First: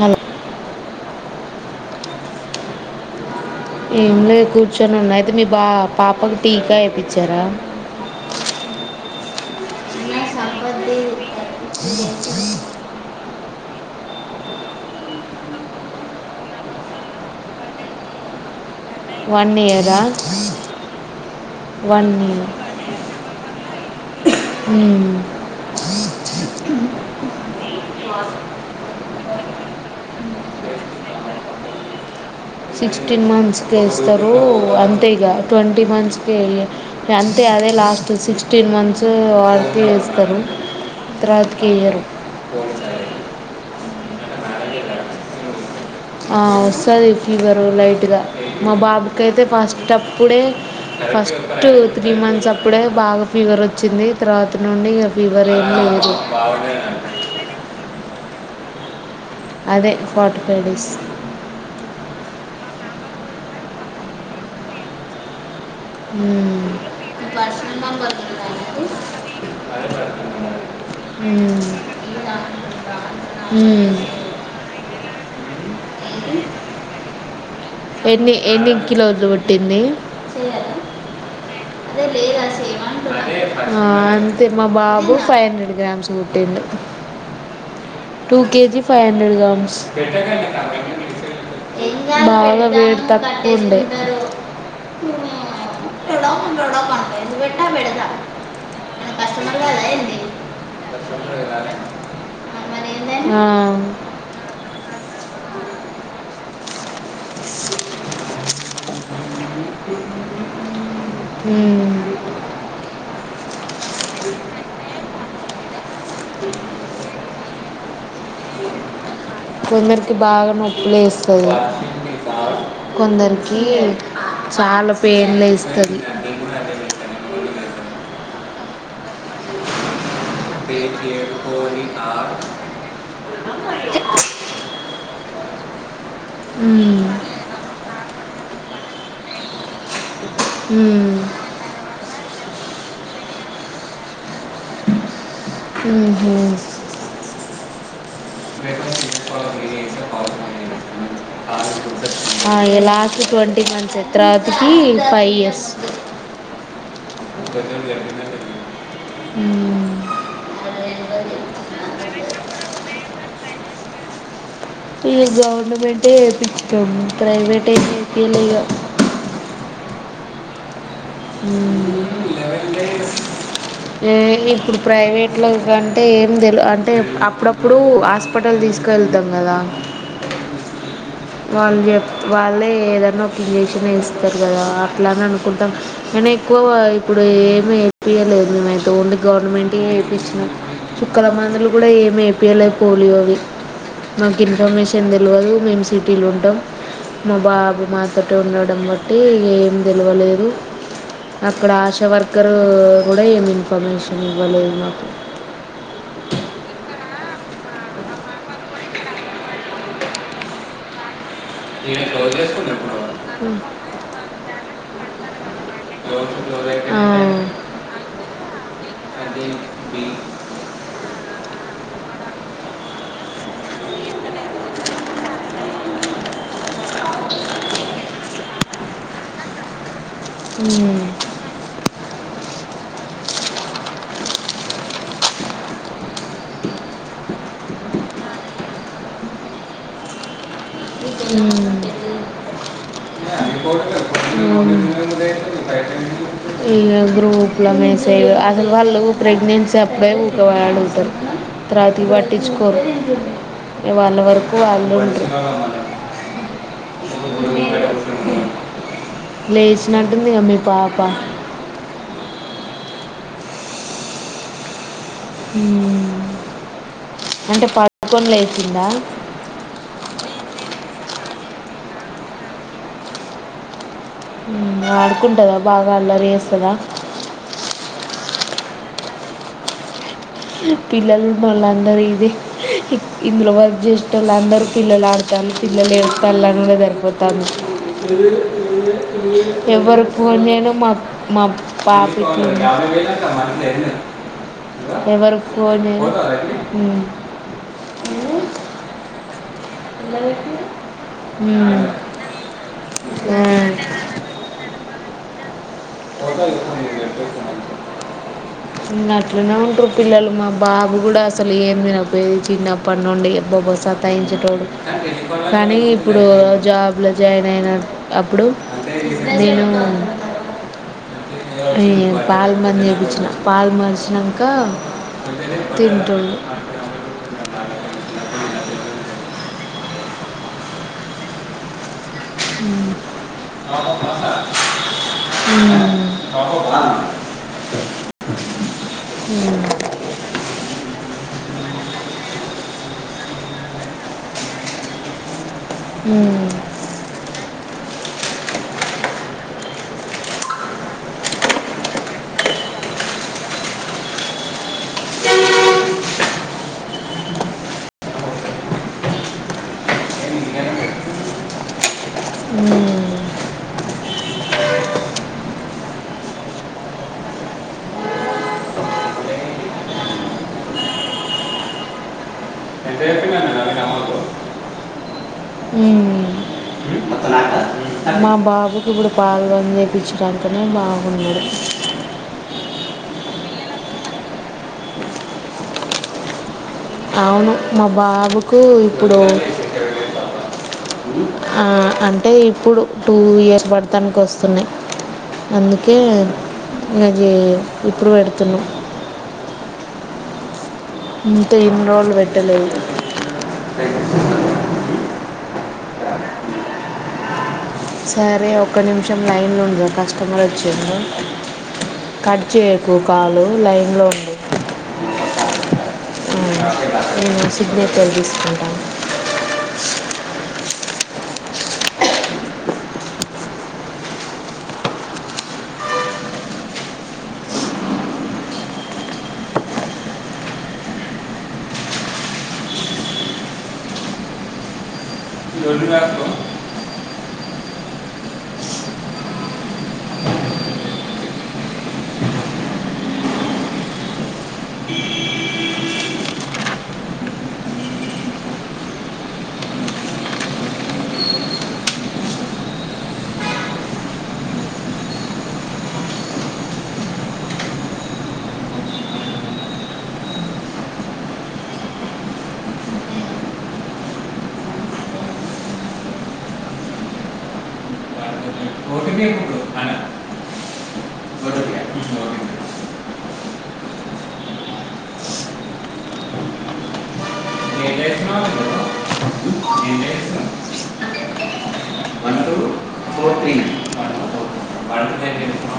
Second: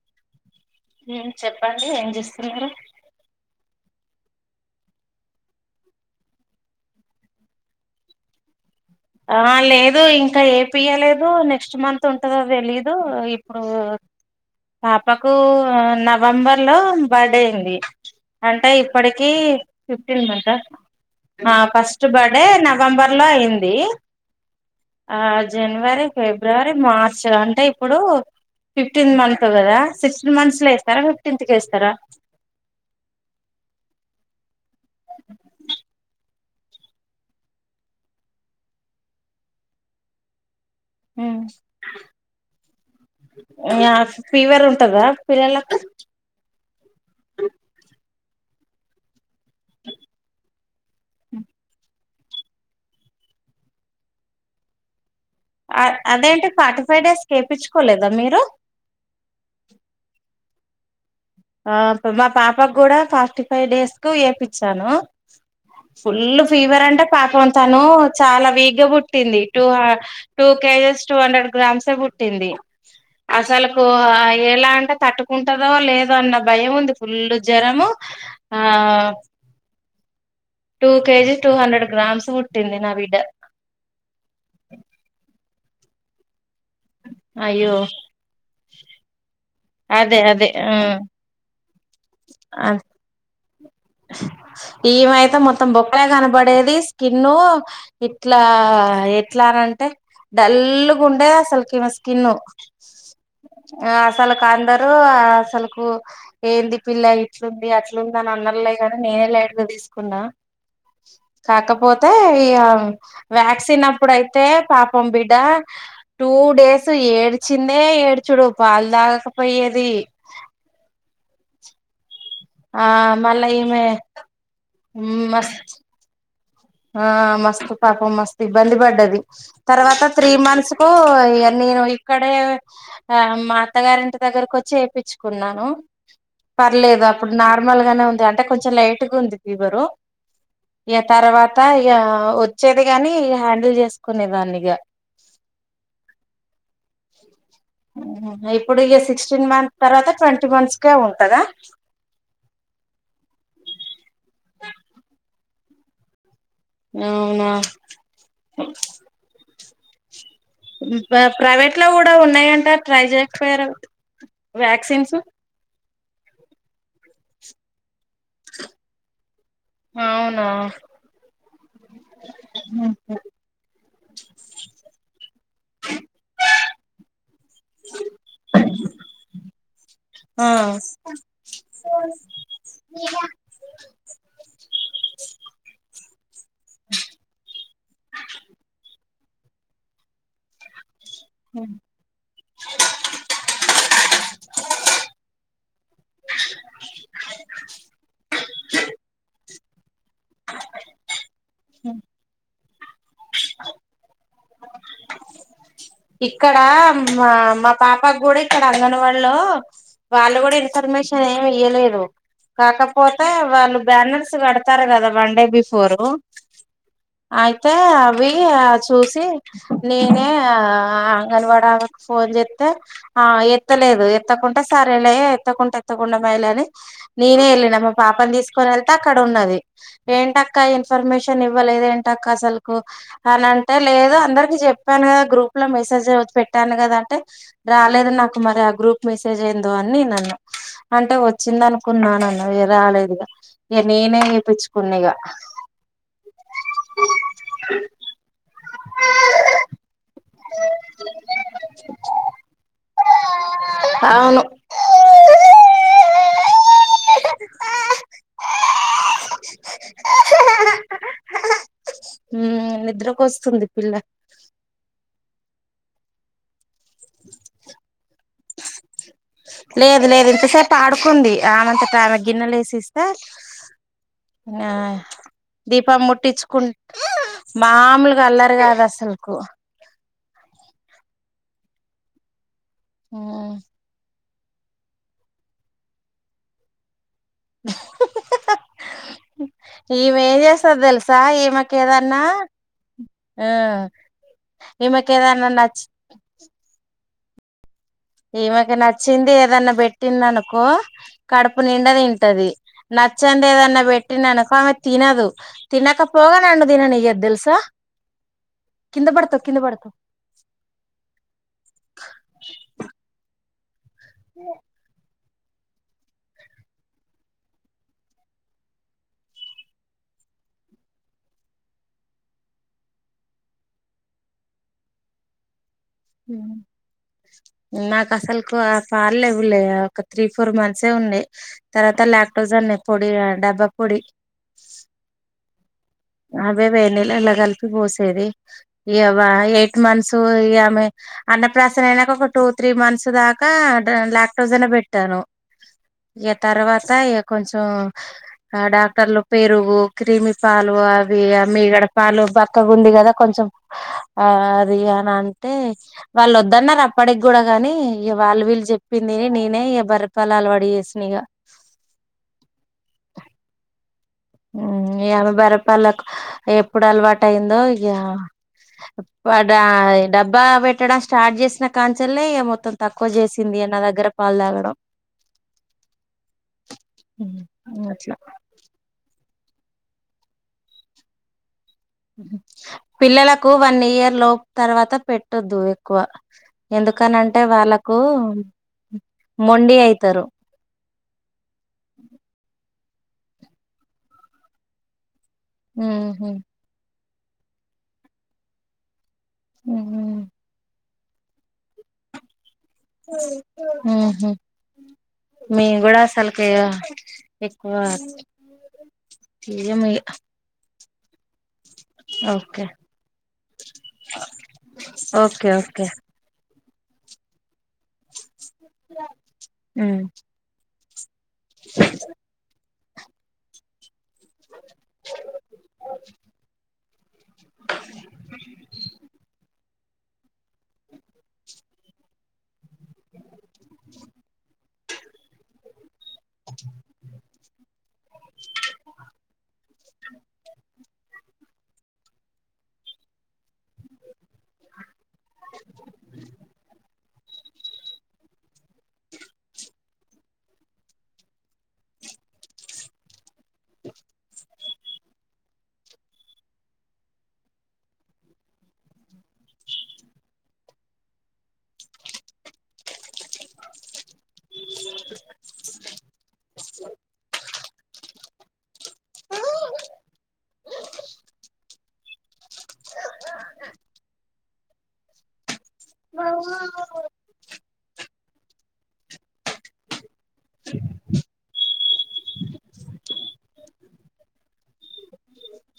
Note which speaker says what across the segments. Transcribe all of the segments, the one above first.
Speaker 1: Hi
Speaker 2: ఉ చెప్పండి ఏం చేస్తున్నారు
Speaker 1: ఏం లే కూర్చొని ఉన్నా అయితే మీ బా పాపకు టీకా వేపిచ్చారా
Speaker 2: ఆ లేదు ఇ ఇంకా ఏపియలేదు నెక్స్ట్ మంత్ ఉంటదో తెలీదు ఇప్పుడు పాపకు నవంబర్ లో బర్త్డే అయింది అంటే ఇప్పటికి
Speaker 1: వన్ ఇయరా
Speaker 2: ఫిఫ్టీన్ మంత ఆ first
Speaker 1: one
Speaker 2: birthday
Speaker 1: year
Speaker 2: November లో అయింది ఆ జనవరి, ఫిబ్రవరి, మార్చ్ అంటే ఇప్పుడు ఫిఫ్టీన్ మంత్ కదా సిక్స్టీన్ మంత్స్ లో వేస్తారా ఫిఫ్టీన్త్ కి వేస్తారా
Speaker 1: సిక్స్టీన్ మంత్స్కి వేస్తారు అంతే ఇగ ట్వంటీ మంత్స్కి అంతే అదే లాస్ట్ సిక్స్టీన్ మంత్స్ వార్కి వేస్తారు తర్వాతకి వేయరు
Speaker 2: ఫీవర్ ఉంటదా పిల్లలకు
Speaker 1: వస్తది ఫీవరు లైట్గా మా బాబుకైతే ఫాస్ట్ అప్పుడే ఫస్ట్ త్రీ మంత్స్ అప్పుడే బాగా ఫీవర్ వచ్చింది తర్వాత నుండి ఫీవర్ ఏం
Speaker 2: అ
Speaker 1: లేదు
Speaker 2: అదేంటి ఫార్టీ ఫైవ్ డేస్ ఎపించుకోలేదా మీరు
Speaker 1: అదే ఫాట్ ఫైవ్ డేస్
Speaker 2: ఆ మా పాప కూడ ఫార్టీ ఫైవ్ డేస్ కు ఎపించాను ఫుల్
Speaker 1: మ్మ్.
Speaker 2: ఫీవర్ అంట పాపం
Speaker 1: పర్సనల్
Speaker 2: తను
Speaker 1: నెంబర్ ఉందా
Speaker 2: చాలా
Speaker 1: నీకు
Speaker 2: వీక్గా పుట్టింది two two kgs two hundred
Speaker 1: మ్మ్.
Speaker 2: గ్రామ్స్ే
Speaker 1: ఉందా
Speaker 2: పుట్టింది
Speaker 1: ఉందా
Speaker 2: అసలుకు
Speaker 1: మ్మ్.
Speaker 2: ఎలా అంటే తట్టుకు కుంటదో లే దో అన్న భయం ఉంది ఫుల్లు
Speaker 1: ఎన్ని ఎన్ని కిలోలు పూట్టింది
Speaker 2: two kg two hundred grams పుట్టింది నా బిడ్డ
Speaker 1: అ అంతే మా బాబు ఫైవ్ హండ్రెడ్ గ్రామ్స్ పూట్టిండు
Speaker 2: అయ్యో
Speaker 1: two kg five hundred grams [inaudible]
Speaker 2: అదే అదే ఆ
Speaker 1: బాగ త
Speaker 2: ఈమయితే మొత్తం బొక్కలే
Speaker 1: లొడక్
Speaker 2: కనపడేది
Speaker 1: లొడక్ అంటే
Speaker 2: స్కిన్
Speaker 1: ఎందుకు పెట్టా పెడతా
Speaker 2: ఇట్లా
Speaker 1: మన
Speaker 2: ఎట్లా
Speaker 1: కస్టమర్ కదా
Speaker 2: అనంటే
Speaker 1: ఏంది
Speaker 2: డల్ గ ఉండే
Speaker 1: ఆ,
Speaker 2: అసలుకిమె స్కిన్
Speaker 1: మరి ఏందని ఆ,
Speaker 2: అసలు కా అందరు అసలు ఏంది పిల్ల ఇట్లుంది అని ఉందా అన్న ై కానీ నేనే లైట్ గాతీసుకున్న
Speaker 1: ఉమ్,
Speaker 2: కాకపోతే ఇగా వ్యాక్సినప్పుడయితే పాపం బిడ్డ టూ డేస్ ఏడ్ చిన్నె ఏడ్చుడు పాల్ దాక
Speaker 1: కొందరికి బాగ నొప్పులేస్ అంతేగా
Speaker 2: ఆ మళ్ళా
Speaker 1: కొందరికి
Speaker 2: ఈమె
Speaker 1: చాల పేన్
Speaker 2: మస్త్
Speaker 1: లేస్తది
Speaker 2: ఆ మస్త్ పాపం మస్త్ ఇబ్బంది పడ్డది తర్వాత త్రీ మంత్స్ కు నేను
Speaker 1: చేరుకొని ఆ
Speaker 2: ఇక్కడే ఆ మా అత్తగారింటి దగ్గరకు వచ్చి చేయిచ్చు ఉన్నాను
Speaker 1: ఉమ్,
Speaker 2: పర్లేదు అప్పుడ్ నార్మల్ గానే ఉంది అంటే కొంచెం లైట్ ఇటు వంది తీవర
Speaker 1: ఉమ్,
Speaker 2: తారవాత ఆ వచ్చేది గాని హ్యాండిల్ చేసుకునే దాన్నిగా
Speaker 1: అ హ
Speaker 2: ఇప్పుడు ఇగ సిక్స్టీన్ మంత్ తర్వాత ట్వంటీ మంత్స్ కే ఉంటదా
Speaker 1: ఆ ఇగ లాస్ట్ ట్వంటీ మంత్స్ తర్తకి ఫైవ్ ఇయర్స్
Speaker 2: అవునా ప్రైవేట్ లో కూడా ఉన్నాయంట చేయకపోయారా వ్యాక్సిన్స్
Speaker 1: గవర్నమెంట్ వేయిపించనం ప్రైవేట్ ఇలి
Speaker 2: అవునా
Speaker 1: ఏ ఇప్పుడు ప్రైవే అట్లా కంటే ఏం తెలు అంటే అప్పుడప్పుడు హాస్పిటల్ తీసుకు వెళ్తాం కదా
Speaker 2: ఆ
Speaker 1: వాళ్ళు చెప్ వాళ్ళే ఏదైనా ఒక ఇంజక్షన్ వేస్త చెతారు కదా అట్లా అని అనుకుంటాం కానీ ఎక్కువ ఇప్పుడు ఏమి వపియలేదు నేను ఓన్లీ గవర్నమెంట్ వేయించినం చుక్కల మందులు కూడా ఏమి ఏపీయలే పోలియో అవి మాకు ఇన్ఫర్మేషన్ తెలియదు మేము సిటీలు ఉంటాం మా బాబు మాతోట ఉండడం బట్టి ఏం తెలివలేదు అక్కడ ఆశా వర్కర్ అ ఉడయం ఇన్ఫర్మేషన్ వెళ ఉ
Speaker 2: ఇక్కడ మా మా పాపా కూడా ఇక్కడ అంగన్వాడలో వాళ్ళు కూడా ఇన్ఫర్మేషన్ ఏమి
Speaker 1: ఈడ
Speaker 2: ఇయలేదు
Speaker 1: క్లోజ్ చేసుకున్నా ఇప్పుడు
Speaker 2: కాకపోతే
Speaker 1: ఉమ్.
Speaker 2: వాళ్ళు బ్యానర్స్ కడతారు కదా one day before
Speaker 1: close close ఆ. అయిపోయింది
Speaker 2: అయితే అవి చూసి
Speaker 1: అంటే బి
Speaker 2: నేనే ఆ అంగన్వాడ ఆమెకి ఫోన్ చేస్తే ఆ ఎత్తలేదు ఎత్తకుంటే సరే వెళ ఎత్తకుంటే ఎత్తకుండా మాయిలే అని నేనే వెళ్ళిన మా పాపని తీసుకొని వెళ్తే అక్కడ ఉన్నది ఏంటక్క ఇన్ఫర్మేషన్ ఇవ్వలేదేంటి అసలుకు అని అంటే లేదు అందరికి చెప్పాను కదా గ్రూప్ లో మెసేజ్ పెట్టాను కదా అంటే రాలేదు నాకు మరి ఆ గ్రూప్ మెసేజ్ ఏందో అని నేను అన అంటే వచ్చింది అనుకున్నానుండి రాలేదు ఇక ఇక నేనే చేపించుకున్న ఇక
Speaker 1: ఈ గ్రూప్లో మెసేజ్ అసలు వాళ్ళు ప్రెగ్నెన్సీ అప్పుడే ఇ వాళతారు తరువాత పట్టించుకోరు వాళ్ళ
Speaker 2: అవును
Speaker 1: వరకు వాళ్ళు ఉంటరు లేచినట్టుంది గా మీ పాప
Speaker 2: నిద్రక వస్తుంది పిల్ల
Speaker 1: హ
Speaker 2: లేదు లేదు ఇంతసేపు ఆడుకుంది ఆమంతట ఆమె గిన్నెలు వేసిస్తే ఆ
Speaker 1: ఉమ్, ఆడుకుంటుందా బాగా
Speaker 2: దీపం
Speaker 1: అల్లరి
Speaker 2: ముట్టించుకుంట
Speaker 1: చేస్తుందా
Speaker 2: మామూలుగా అల్లరు కాదు అసలు కు
Speaker 1: పిల్లలు బలా రే
Speaker 2: మ్మ్
Speaker 1: ఇందలోబద్ జ్యష్ఠ [unintelligible] ప వాళ్ళందరూ పిల్లలు ఆడతారు పిల్లలు ఏస్తాళ్ల సరిపోత ను
Speaker 2: ఈమె
Speaker 1: ఎవరికో
Speaker 2: ఏం
Speaker 1: నేను
Speaker 2: చేస్తది
Speaker 1: మా
Speaker 2: తెలుసా
Speaker 1: మా
Speaker 2: ఈమెకి ఏదన్నా
Speaker 1: పాపకి
Speaker 2: ఆ ఈమెకి
Speaker 1: ఎవరు
Speaker 2: ఏదన్నా నచ్చి
Speaker 1: ఫోన్
Speaker 2: ఈ మక నచ్చింది ఏదన్నా పెట్టిందనుకో కడుపు
Speaker 1: ఉమ్.
Speaker 2: నిండ తింటది
Speaker 1: ఆ.
Speaker 2: నచ్చంది ఏదన్నా పెట్టిననుకో ఆమె తినదు తినకపోగా నన్ను తిననియ్యదు తెలుసా కింద పడతావ్
Speaker 1: అట్లనే
Speaker 2: కింద
Speaker 1: ఉంటారు
Speaker 2: పడతావ్
Speaker 1: పిల్లలు మా బాబు కూడా అసలు ఏం తినపోయది చిన్నప్పటిండి బబసా తయించుటోడు కానీ ఇప్పుడు జాబ్లో జాయిన్ అయిన అప్పుడు నేను అ పాలు మంది చేపించిన పాలు మరిచినాక తింటుండు
Speaker 2: నాకు అసలుకు వులే ఒక త్రీ ఫోర్ మంత్స్ ఉన్నాయి తర్వా ఫోజ పొడి డబ్బా పొడి
Speaker 1: ఉ
Speaker 2: అవే వేడినీలల్ల కలిపి పోసేది. ఎవా
Speaker 1: ఉమ్. ఉమ్.
Speaker 2: ఎయిట్ మంత్స్ ఈ ఆమె అన్నప్రాసన అయినంక, ఒక టూ, త్రీ మంత్స్ దాకా ఆటా లాక్టోజన్ బెట్టాను. ఇహ తర్వాతయె కొంచెం, డాక్టర్లు పెరుగు, క్రిమి పాల అవి మీగడ పాలు పక్కగా ఉంది గద కొంచెం. ఆ అది అని అంటే, వాళ్ళొద్దన్నరు అప్పటికి గుడా గనీ, ఇగ వాళ్ళు వీళ్ళు చెప్పిందినీ, నేనే ఇ బర్రె పాలు అలవాటు జేసిన ఇగ.
Speaker 1: ఉమ్. ఉమ్.
Speaker 2: ఊహ్, ఆమె బర్రెపాల్లకు ఎప్పుడు అలవాట యిందో ఇహా, వడా డబ్బా పెట్టడం స్టార్ట్ జేసిన కాన్నుంచెల్లేె, ఇగ మొత్తం
Speaker 1: ఎంత
Speaker 2: తక్కువ
Speaker 1: చెప్పిందండి
Speaker 2: జేసింది
Speaker 1: నవీన్
Speaker 2: నా దగ్గర
Speaker 1: అమ్మకు
Speaker 2: పాలు తాగడం.
Speaker 1: ఉమ్. మొత్తం
Speaker 2: అట్లా
Speaker 1: మా బాబుకు గుడ పాలు మేపించడానికనే బాబున్నడు.
Speaker 2: పిల్లలకు వన్ ఇయర్ లోపు, తర్వాత పెట్టొద్దు ఎక్కువ. ఎందుకనంటే
Speaker 1: అవును. మా
Speaker 2: వాళ్ళకు
Speaker 1: బాబుకు ఇప్పుడు,
Speaker 2: మొండి అయితారు
Speaker 1: ఆ అంటే ఇప్పుడు టూ ఇయర్స్ బడుతానికి ఒస్తున్నయ్. అందుకే
Speaker 2: ఉహు
Speaker 1: అదీ, ఇప్పుడు బెడుతున్న.
Speaker 2: ఊహ్.
Speaker 1: ఇంతే! ఇన్ని రోజులు బెట్టలేదు.
Speaker 2: ఊహు. మీగ్గుడా అసలుకీ ఇగ
Speaker 1: సరే, ఒక్క నిమిషం లైన్లో ఉండు.
Speaker 2: తీయము ఇగ
Speaker 1: కస్టమర్ ఒచ్చిండు. [unintelligible] కట్
Speaker 2: ఓకే
Speaker 1: చేయకు కాళ్లు, లైన్లో ఉండు.
Speaker 2: ఓకే ఓకే
Speaker 1: ఈమె సిగ్నేచర్ తీసుకో.
Speaker 2: ఊ [unintelligible] [unintelligible] [inaudible]
Speaker 1: పొద్దుగాల
Speaker 2: [unintelligible] అ [inaudible]
Speaker 1: ఓటినే [unintelligible] ఓటింగ్
Speaker 2: బౌ బౌ
Speaker 1: నేను చేస్తున్నావు నేను చేస్తున్నాను వంటలు వంటలు వంటలు నేను చేస్తున్నాను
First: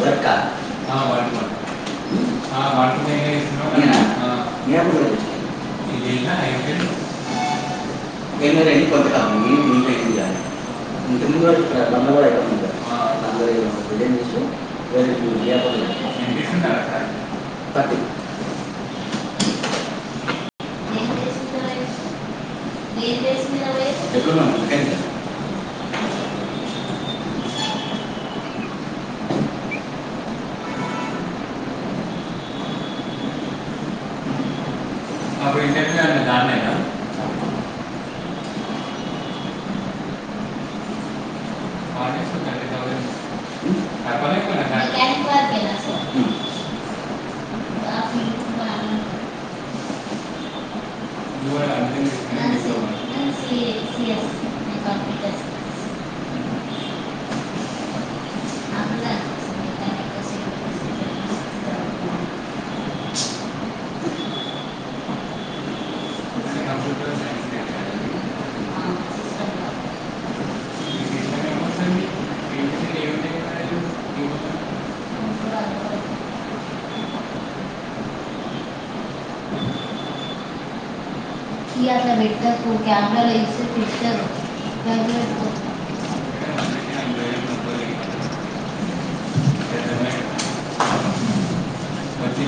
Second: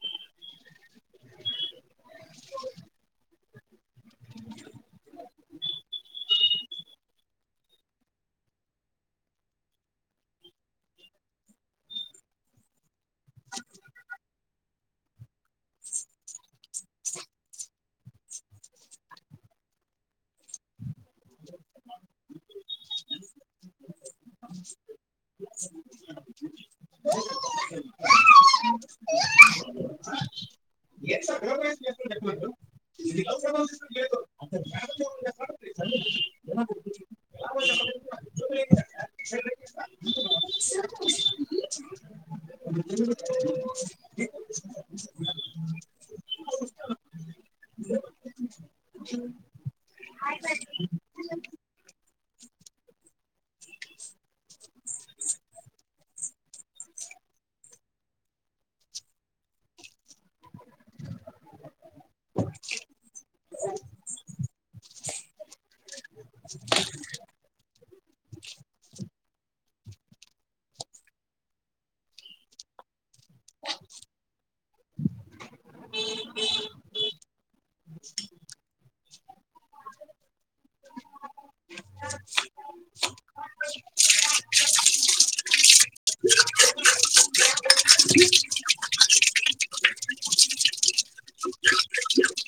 Speaker 1: వర్క్ వంట వంట నేను నేనా? చేస్తున్నాను నేను ఇది అయిపోయింది నేను రెండు కొంత కాదు నేను ముందు అయింది కానీ ఉంటుంది కూడా ఇక్కడ బంద కూడా ఇక్కడ ఉంది అందరూ బిల్డింగ్ చేసి వేరే వ్యాపారం థర్టీ ఎప్పుడు
Speaker 2: [unintelligible]
Speaker 1: మీ నాన్న నా కాలేజ్ థర్టీ థౌసండ్ తక్కువనే కొన్నా కాదు. ఇది కూడా అర్థం చేసుకుని తీసుకోవాలి. కంప్యూటర్స్ కంప్యూటర్ సైన్స్ [unintelligible] వచ్చింది